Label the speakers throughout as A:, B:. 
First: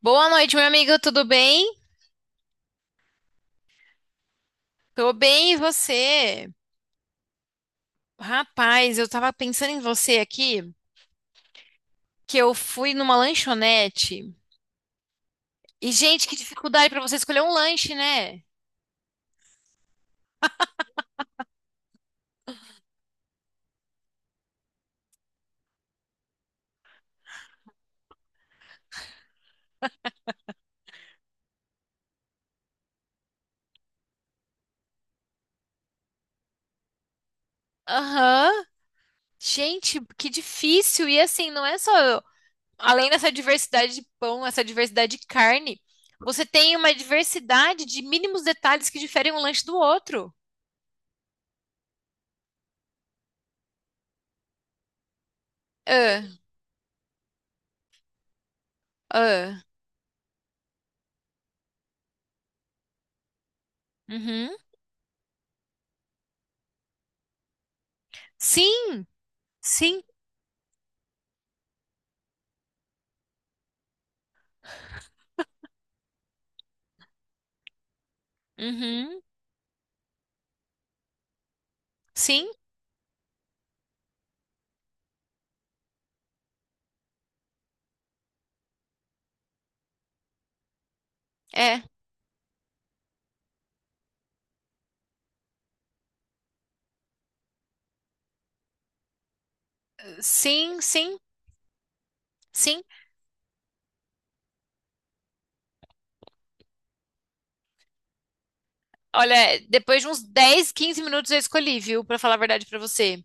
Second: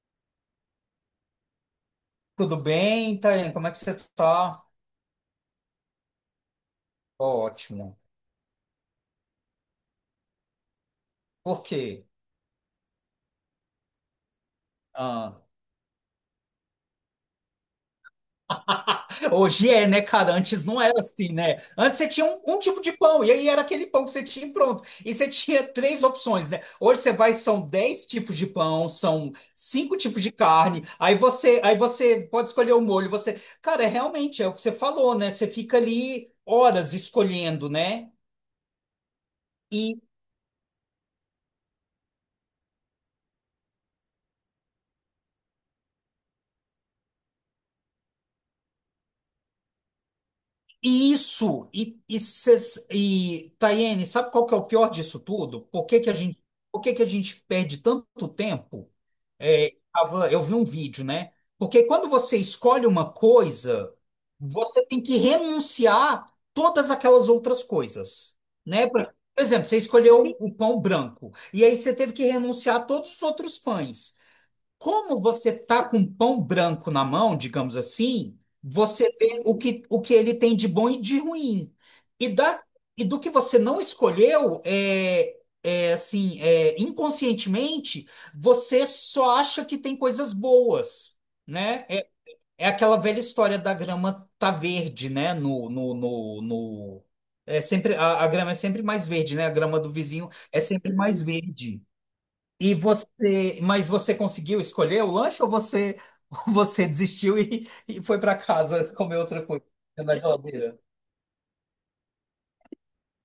A: Boa noite, meu amigo, tudo bem?
B: Tudo bem, Thaís? Como é que você tá?
A: Tô bem, e você?
B: Ótimo.
A: Rapaz, eu tava pensando em você aqui,
B: Por quê?
A: que eu fui numa lanchonete.
B: Ah,
A: E, gente, que dificuldade pra você escolher um lanche, né?
B: hoje é, né, cara? Antes não era assim, né? Antes você tinha um tipo de pão, e aí era aquele pão que você tinha e pronto. E você tinha três opções, né? Hoje você vai, são dez tipos de pão, são cinco tipos de carne, aí você pode escolher o molho. Você, cara, é realmente é o que você falou, né? Você fica ali horas escolhendo, né?
A: Aham. Gente, que difícil. E assim, não é só. Além dessa diversidade de pão, essa diversidade de carne, você tem uma diversidade de mínimos detalhes que diferem um lanche do outro.
B: Isso, e Tayene, sabe qual que é o pior disso tudo? Por que que a
A: Ah,
B: gente, por que que a gente perde tanto tempo?
A: ah.
B: É, eu vi um vídeo, né? Porque quando você escolhe uma coisa,
A: Uhum.
B: você tem que renunciar todas aquelas outras coisas, né?
A: Sim,
B: Por exemplo, você
A: sim.
B: escolheu o pão branco, e aí você teve que renunciar a todos os outros pães. Como você tá com pão branco na mão, digamos assim, você
A: Uhum.
B: vê o que ele tem de bom e de ruim. E,
A: Sim,
B: da, e do que você não escolheu, é assim, inconscientemente, você só acha que tem coisas boas,
A: é.
B: né? É aquela velha história da grama tá verde, né? É sempre, a grama é sempre mais verde, né? A grama do vizinho é
A: Sim,
B: sempre
A: sim.
B: mais verde. E
A: Sim.
B: você, mas você conseguiu escolher o lanche ou você, você desistiu e foi para casa comer
A: Olha,
B: outra coisa
A: depois de
B: na
A: uns 10
B: geladeira?
A: 15 minutos eu escolhi, viu? Pra falar a verdade pra você.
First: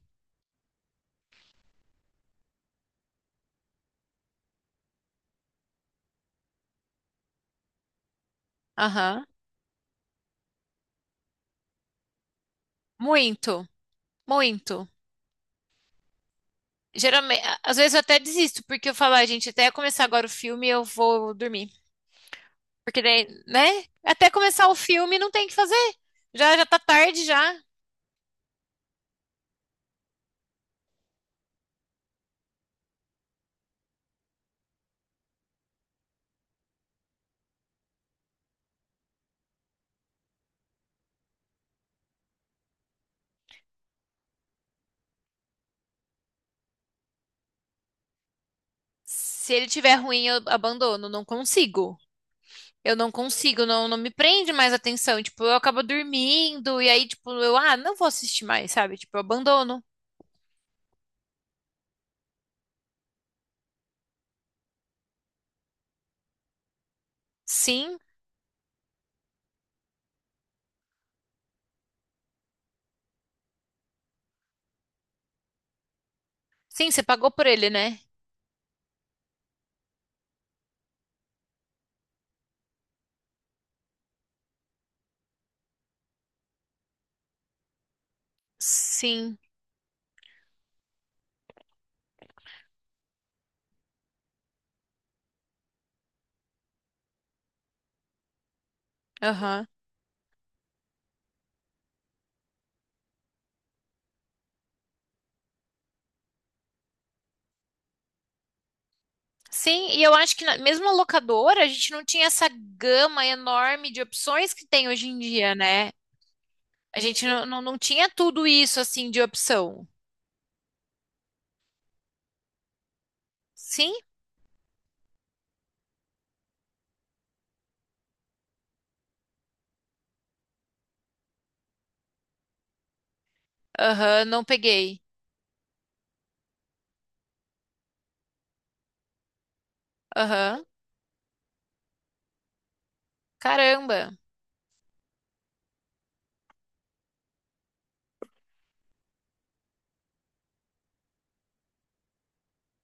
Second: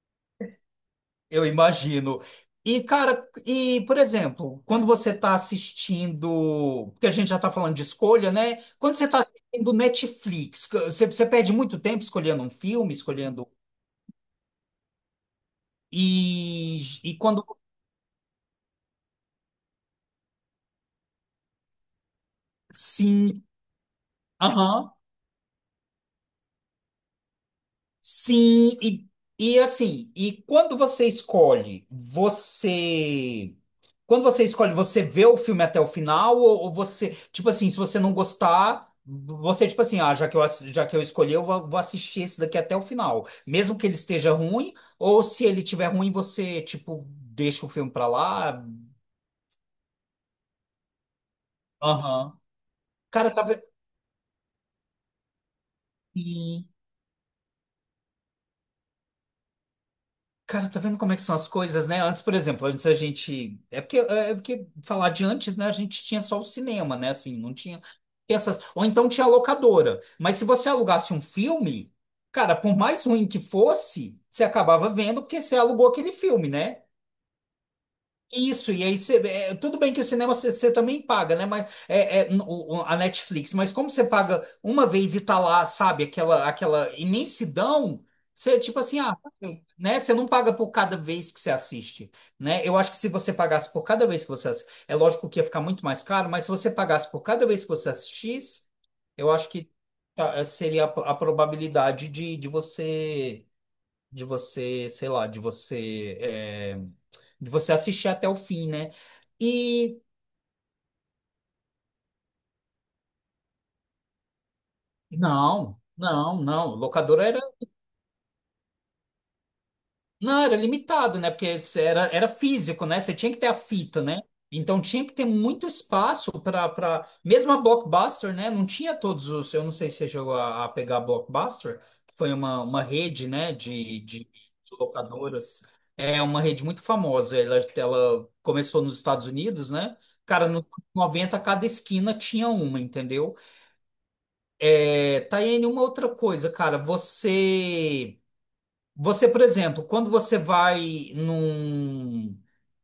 B: Eu imagino. E, cara, por exemplo, quando você está assistindo, porque a gente já está falando de escolha, né? Quando você está
A: Aham.
B: assistindo Netflix, você perde muito tempo escolhendo um filme, escolhendo.
A: Muito, muito.
B: E
A: Geralmente,
B: quando.
A: às vezes eu até desisto, porque eu falo, "Ah, gente, até começar agora o filme eu vou dormir. Porque daí,
B: Sim.
A: né? Até começar o
B: Aham.
A: filme não tem o que fazer. Já já tá tarde já.
B: Sim, e assim, e quando você escolhe, você. Quando você escolhe, você vê o filme até o final, ou você, tipo assim, se você não gostar, você, tipo assim, ah, já que eu escolhi, eu vou assistir esse daqui até o final. Mesmo que ele esteja ruim, ou se ele tiver ruim, você, tipo, deixa o filme pra lá.
A: Se ele tiver ruim, eu abandono, não consigo.
B: Aham.
A: Eu não
B: Cara, tá vendo?
A: consigo, não, não me prende mais atenção. Tipo, eu acabo dormindo e aí, tipo, eu, ah, não vou assistir mais, sabe? Tipo, eu abandono.
B: Cara, tá vendo como é que são as coisas, né? Antes, por exemplo, antes a gente. É porque, é porque falar de antes, né? A gente tinha só o cinema, né? Assim, não tinha
A: Sim,
B: essas. Ou então tinha a locadora. Mas se você alugasse um filme, cara, por mais ruim que fosse, você acabava vendo porque você alugou aquele filme, né?
A: sim, você pagou por ele, né?
B: Isso, e aí você. Tudo bem que o cinema você também paga, né? Mas a Netflix, mas como você paga uma vez e tá lá, sabe, aquela imensidão, você tipo assim, ah,
A: Sim,
B: né? Você não paga por cada vez que você assiste, né? Eu acho que se você pagasse por cada vez que você assiste, é lógico que ia ficar muito mais caro, mas se você pagasse por cada vez que você assistisse, eu acho
A: aham.
B: que tá, seria a, probabilidade de você, sei lá, de você assistir até o fim, né?
A: Sim, e
B: E
A: eu acho que mesmo a locadora, a gente não tinha essa gama enorme de opções que tem hoje em dia,
B: não,
A: né?
B: não, não.
A: A gente
B: Locadora era
A: não, não, não tinha tudo isso assim de opção.
B: Não, era limitado, né? Porque isso era físico, né? Você tinha que ter a
A: Sim?
B: fita, né? Então tinha que ter muito espaço para mesmo a Blockbuster, né? Não tinha todos os. Eu não sei se você chegou a pegar a Blockbuster, que foi uma rede, né? De,
A: Aham,
B: de
A: não peguei.
B: locadoras. É uma rede muito famosa. Ela começou nos Estados Unidos, né? Cara, nos
A: Aham.
B: anos 90, cada esquina tinha uma, entendeu?
A: Caramba.
B: É, Taiane, uma outra coisa, cara. Você. Você, por exemplo, quando você vai num.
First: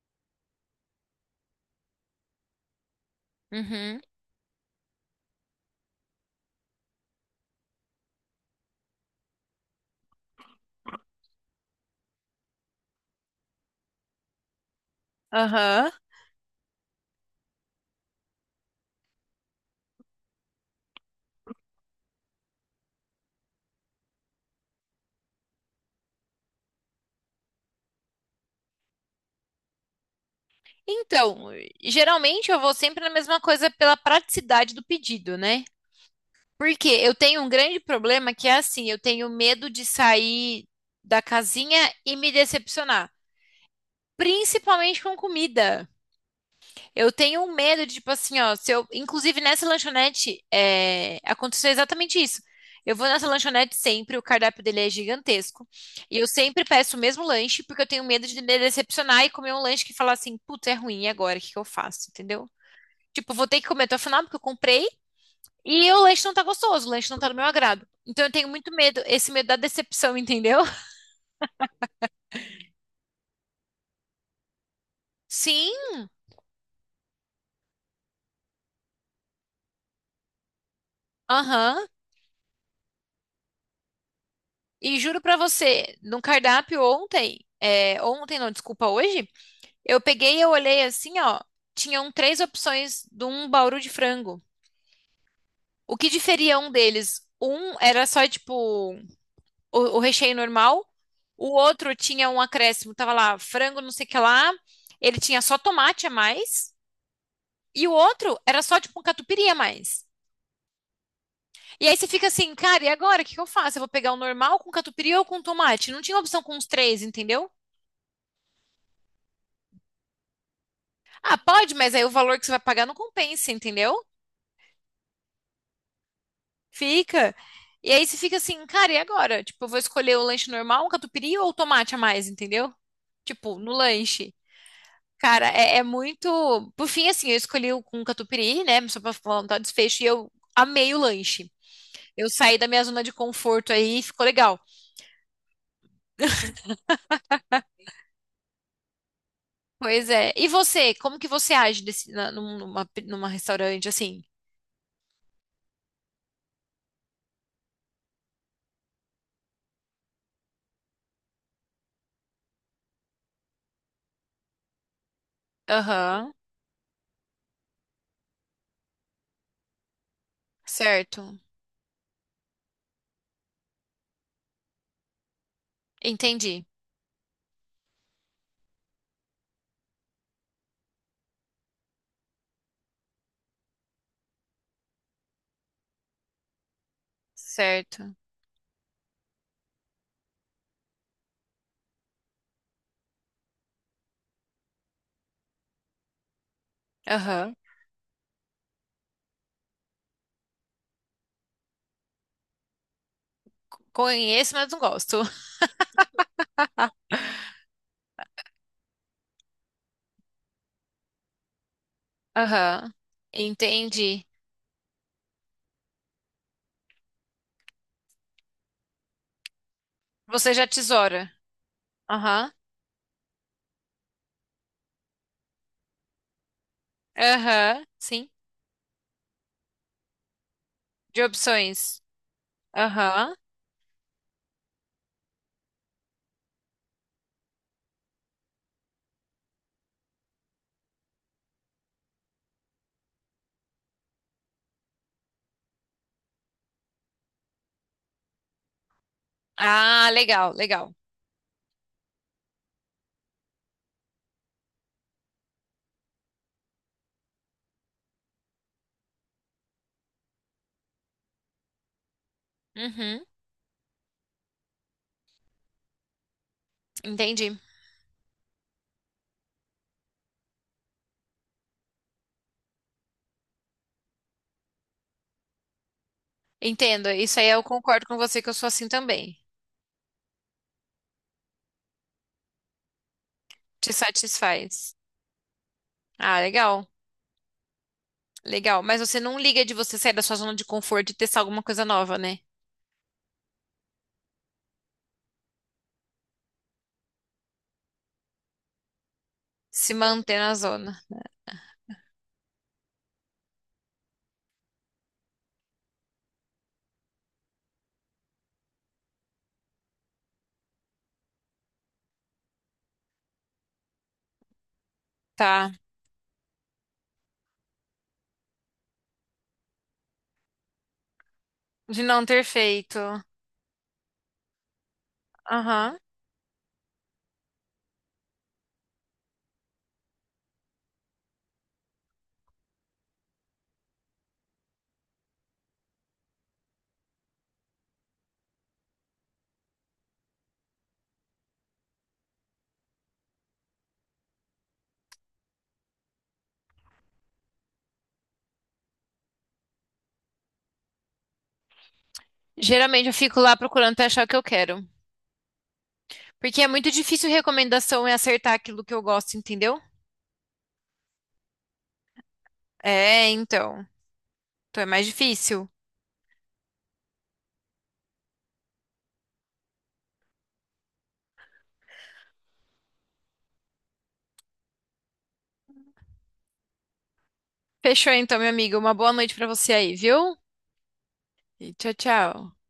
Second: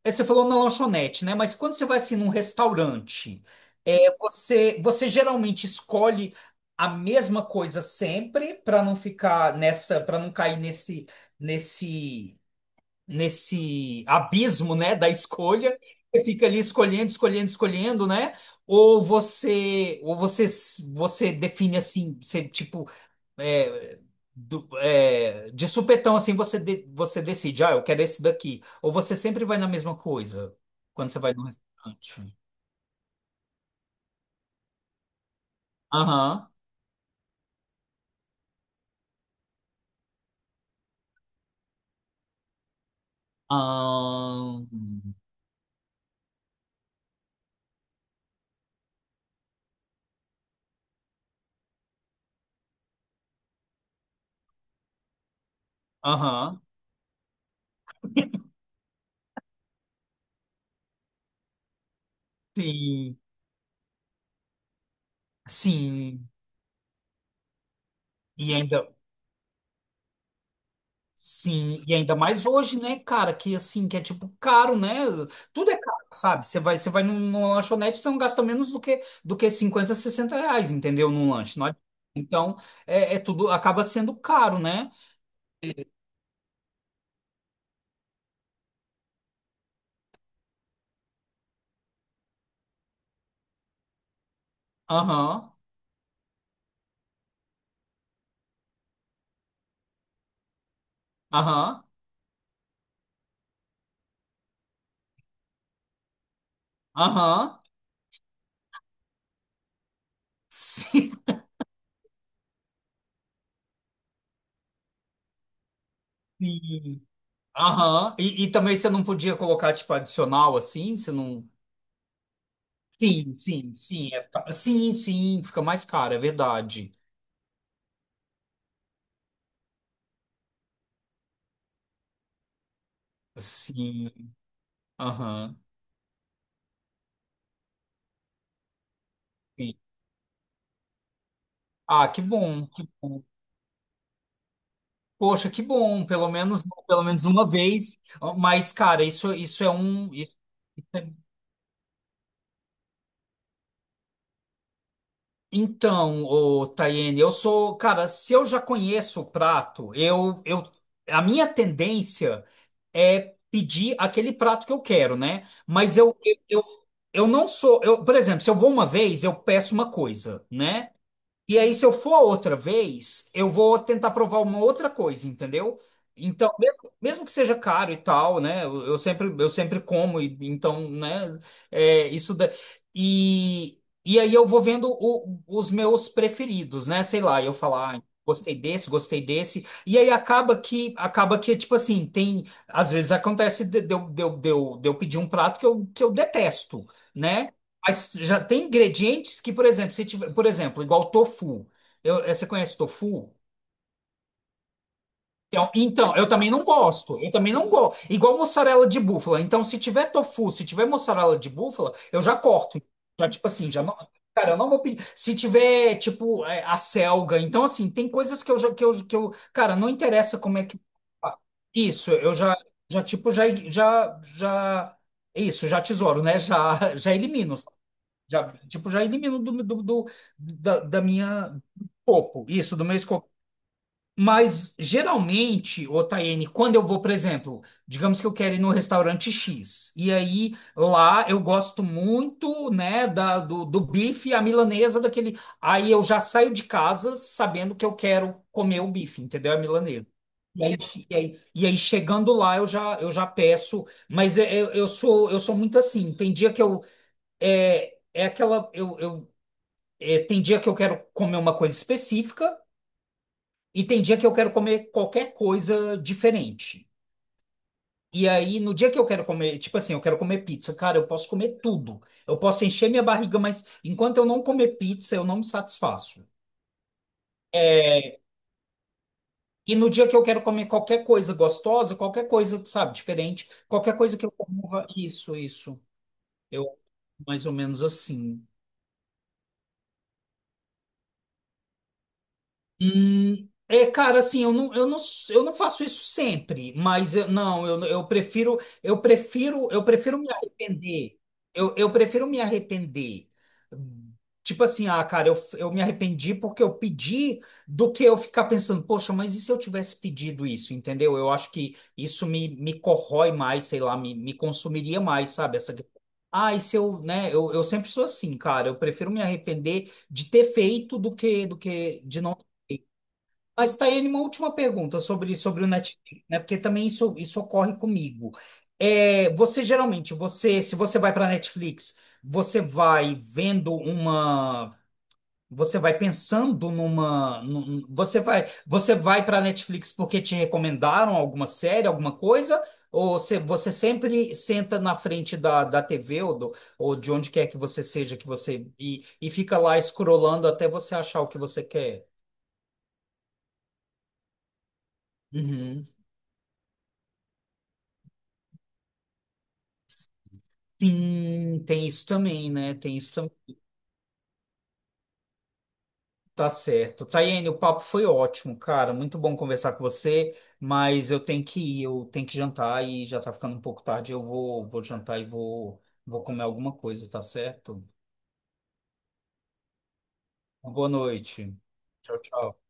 B: Você falou na lanchonete, né? Mas quando você vai assim num restaurante,
A: Uhum.
B: você geralmente escolhe a mesma coisa sempre para não ficar nessa, para não cair nesse, nesse, abismo, né, da escolha.
A: Aham.
B: Você fica ali escolhendo, escolhendo, escolhendo, né? Ou você define assim, você tipo é, de supetão, assim, você, você decide, ah, eu quero esse daqui. Ou você sempre vai na mesma coisa quando você vai no
A: Então,
B: restaurante?
A: geralmente eu vou sempre na mesma coisa pela praticidade do pedido, né?
B: Aham.
A: Porque eu tenho um grande problema que é assim, eu tenho medo de sair da casinha e me decepcionar.
B: Ahn,
A: Principalmente com comida. Eu tenho um medo de, tipo assim, ó, se eu, inclusive nessa lanchonete, é, aconteceu exatamente isso. Eu vou nessa lanchonete sempre, o cardápio dele é gigantesco. E eu
B: aham.
A: sempre peço o mesmo lanche, porque eu tenho medo de me decepcionar e comer um lanche que falar assim, putz, é ruim, e agora? O que que eu faço? Entendeu?
B: Sim.
A: Tipo, vou ter que comer até o final, porque eu comprei, e o lanche
B: Sim.
A: não tá gostoso, o lanche não tá do meu agrado. Então eu tenho
B: E
A: muito
B: ainda.
A: medo, esse medo da decepção, entendeu?
B: Sim, e ainda mais hoje, né, cara, que assim, que é tipo caro, né? Tudo
A: Sim,
B: é caro, sabe? Você vai, numa lanchonete, você não gasta menos do que 50 60 reais, entendeu? Num lanche. Não adianta.
A: aham.
B: Então, é tudo acaba sendo caro, né?
A: E juro pra você, no cardápio ontem, é, ontem não, desculpa, hoje, eu peguei e eu olhei assim, ó, tinham três opções de um bauru de frango.
B: Aham,
A: O que diferia um deles? Um era só, tipo, o recheio normal, o
B: aham,
A: outro tinha um acréscimo, tava lá, frango não sei o que lá, ele tinha só tomate a mais,
B: aham.
A: e o outro era só, tipo, um catupiry a mais.
B: Sim.
A: E aí você fica assim, cara, e agora, o que que eu faço? Eu vou pegar o normal com catupiry ou com tomate? Não tinha opção com os três,
B: Sim.
A: entendeu?
B: Aham. E também você não podia colocar, tipo, adicional assim? Você
A: Ah,
B: não.
A: pode, mas aí o valor que você vai pagar não
B: Sim,
A: compensa,
B: sim,
A: entendeu?
B: sim. Sim, sim, fica mais caro, é verdade.
A: Fica. E aí você fica assim, cara, e agora? Tipo, eu vou escolher o lanche normal, um catupiry ou tomate a mais, entendeu? Tipo, no
B: Sim,
A: lanche. Cara,
B: aham.
A: é muito. Por fim, assim, eu escolhi o com catupiry, né? Só pra falar um tal
B: Sim.
A: desfecho, e eu amei o lanche.
B: Ah, que
A: Eu saí
B: bom,
A: da minha
B: que
A: zona de
B: bom.
A: conforto aí, ficou legal.
B: Poxa, que bom, pelo menos uma vez. Mas, cara, isso é
A: Pois
B: um.
A: é. E você, como que você age desse, na- num- numa, numa restaurante assim?
B: Então, ô, Tayene, eu sou, cara, se eu já conheço o prato, a minha tendência é pedir aquele prato que eu quero, né? Mas eu,
A: Aham,
B: eu, eu eu não sou, eu, por exemplo, se eu vou uma vez, eu peço uma coisa, né?
A: certo.
B: E aí, se eu for outra vez, eu vou tentar provar uma outra coisa, entendeu? Então,
A: Entendi.
B: mesmo, mesmo que seja caro e tal, né? Eu sempre como, e, então, né? É, isso da... E, e aí eu vou vendo os meus preferidos, né? Sei lá, eu falar, ah,
A: Certo.
B: gostei desse, gostei desse. E aí acaba que, tipo assim, tem... Às vezes acontece de eu pedir um prato que eu detesto, né?
A: Aham.
B: Mas já tem ingredientes que, por exemplo, se tiver, por exemplo, igual tofu. Você conhece tofu?
A: Conheço, mas não gosto.
B: Então, eu também não gosto. Eu também não gosto. Igual mussarela de búfala. Então, se tiver tofu, se tiver mussarela de búfala, eu já corto.
A: Aham.
B: Já, tipo assim, já não.
A: Entendi.
B: Cara, eu não vou pedir. Se tiver, tipo, a selga. Então, assim, tem coisas que eu já. Que eu, cara, não interessa
A: Você
B: como
A: já
B: é que.
A: tesoura.
B: Ah, isso, eu
A: Aham.
B: já, já tipo, já, já, já. Isso, já tesouro, né? Já, já elimino.
A: Aham. Sim.
B: Já, tipo, já elimino da
A: De
B: minha
A: opções.
B: corpo, isso, do meu escopo.
A: Aham.
B: Mas geralmente, ô Taiane, quando eu vou, por exemplo, digamos que eu quero ir no restaurante X, e aí lá eu gosto muito, né, do bife à milanesa, daquele. Aí eu já saio de casa sabendo que eu quero comer o bife, entendeu? A milanesa.
A: Ah, legal,
B: E aí,
A: legal.
B: e aí, chegando lá eu já peço, mas eu sou muito assim. Tem dia que eu é aquela. Tem dia que eu quero comer uma coisa específica
A: Uhum.
B: e tem dia que eu quero comer qualquer coisa diferente.
A: Entendi.
B: E aí, no dia que eu quero comer, tipo assim, eu quero comer pizza, cara, eu posso comer tudo. Eu posso encher minha barriga, mas enquanto eu não comer pizza, eu não me satisfaço.
A: Entendo. Isso aí eu concordo com
B: É,
A: você que eu sou assim também.
B: e no dia que eu quero comer qualquer coisa gostosa, qualquer coisa, sabe, diferente,
A: Te
B: qualquer coisa que eu coma,
A: satisfaz.
B: isso, isso.
A: Ah,
B: Eu,
A: legal.
B: mais ou menos assim.
A: Legal. Mas você não liga de você sair da sua zona de conforto e testar alguma coisa nova, né?
B: É, cara, assim, eu não faço isso sempre, mas não, eu, eu prefiro, eu prefiro, eu
A: Se
B: prefiro me
A: manter na zona.
B: arrepender. Eu prefiro me arrepender. Hum, Tipo assim, ah, cara, eu me arrependi porque eu pedi do que eu ficar pensando, poxa, mas e se eu tivesse pedido isso, entendeu? Eu acho que isso me corrói mais, sei lá, me consumiria mais, sabe?
A: Tá.
B: Essa... Ah, e se eu, né? Eu sempre sou assim, cara, eu prefiro me arrepender de ter feito do que,
A: De
B: de
A: não
B: não.
A: ter feito.
B: Mas está aí uma última pergunta sobre, o
A: Aham.
B: Netflix, né? Porque também isso ocorre comigo. É, você geralmente, você, se você vai para Netflix, você vai vendo uma, você vai pensando numa, você vai para Netflix porque te recomendaram alguma série, alguma coisa, ou você sempre senta na frente da, TV ou de onde quer que você seja que você e fica lá escrolando até você achar o que você quer?
A: Geralmente eu fico lá procurando até achar o que eu quero.
B: Uhum.
A: Porque é muito difícil recomendação e acertar aquilo que eu gosto, entendeu?
B: Sim, tem isso também, né? Tem isso
A: É,
B: também.
A: então. Então é mais difícil.
B: Tá certo. Tayane, o papo foi ótimo, cara. Muito bom conversar com você, mas eu tenho que ir, eu tenho que jantar e já tá ficando um pouco tarde. Eu vou jantar e vou comer alguma coisa, tá certo?
A: Fechou então, minha amiga. Uma boa noite pra você aí, viu?
B: Boa noite.
A: E tchau,
B: Tchau,
A: tchau.
B: tchau.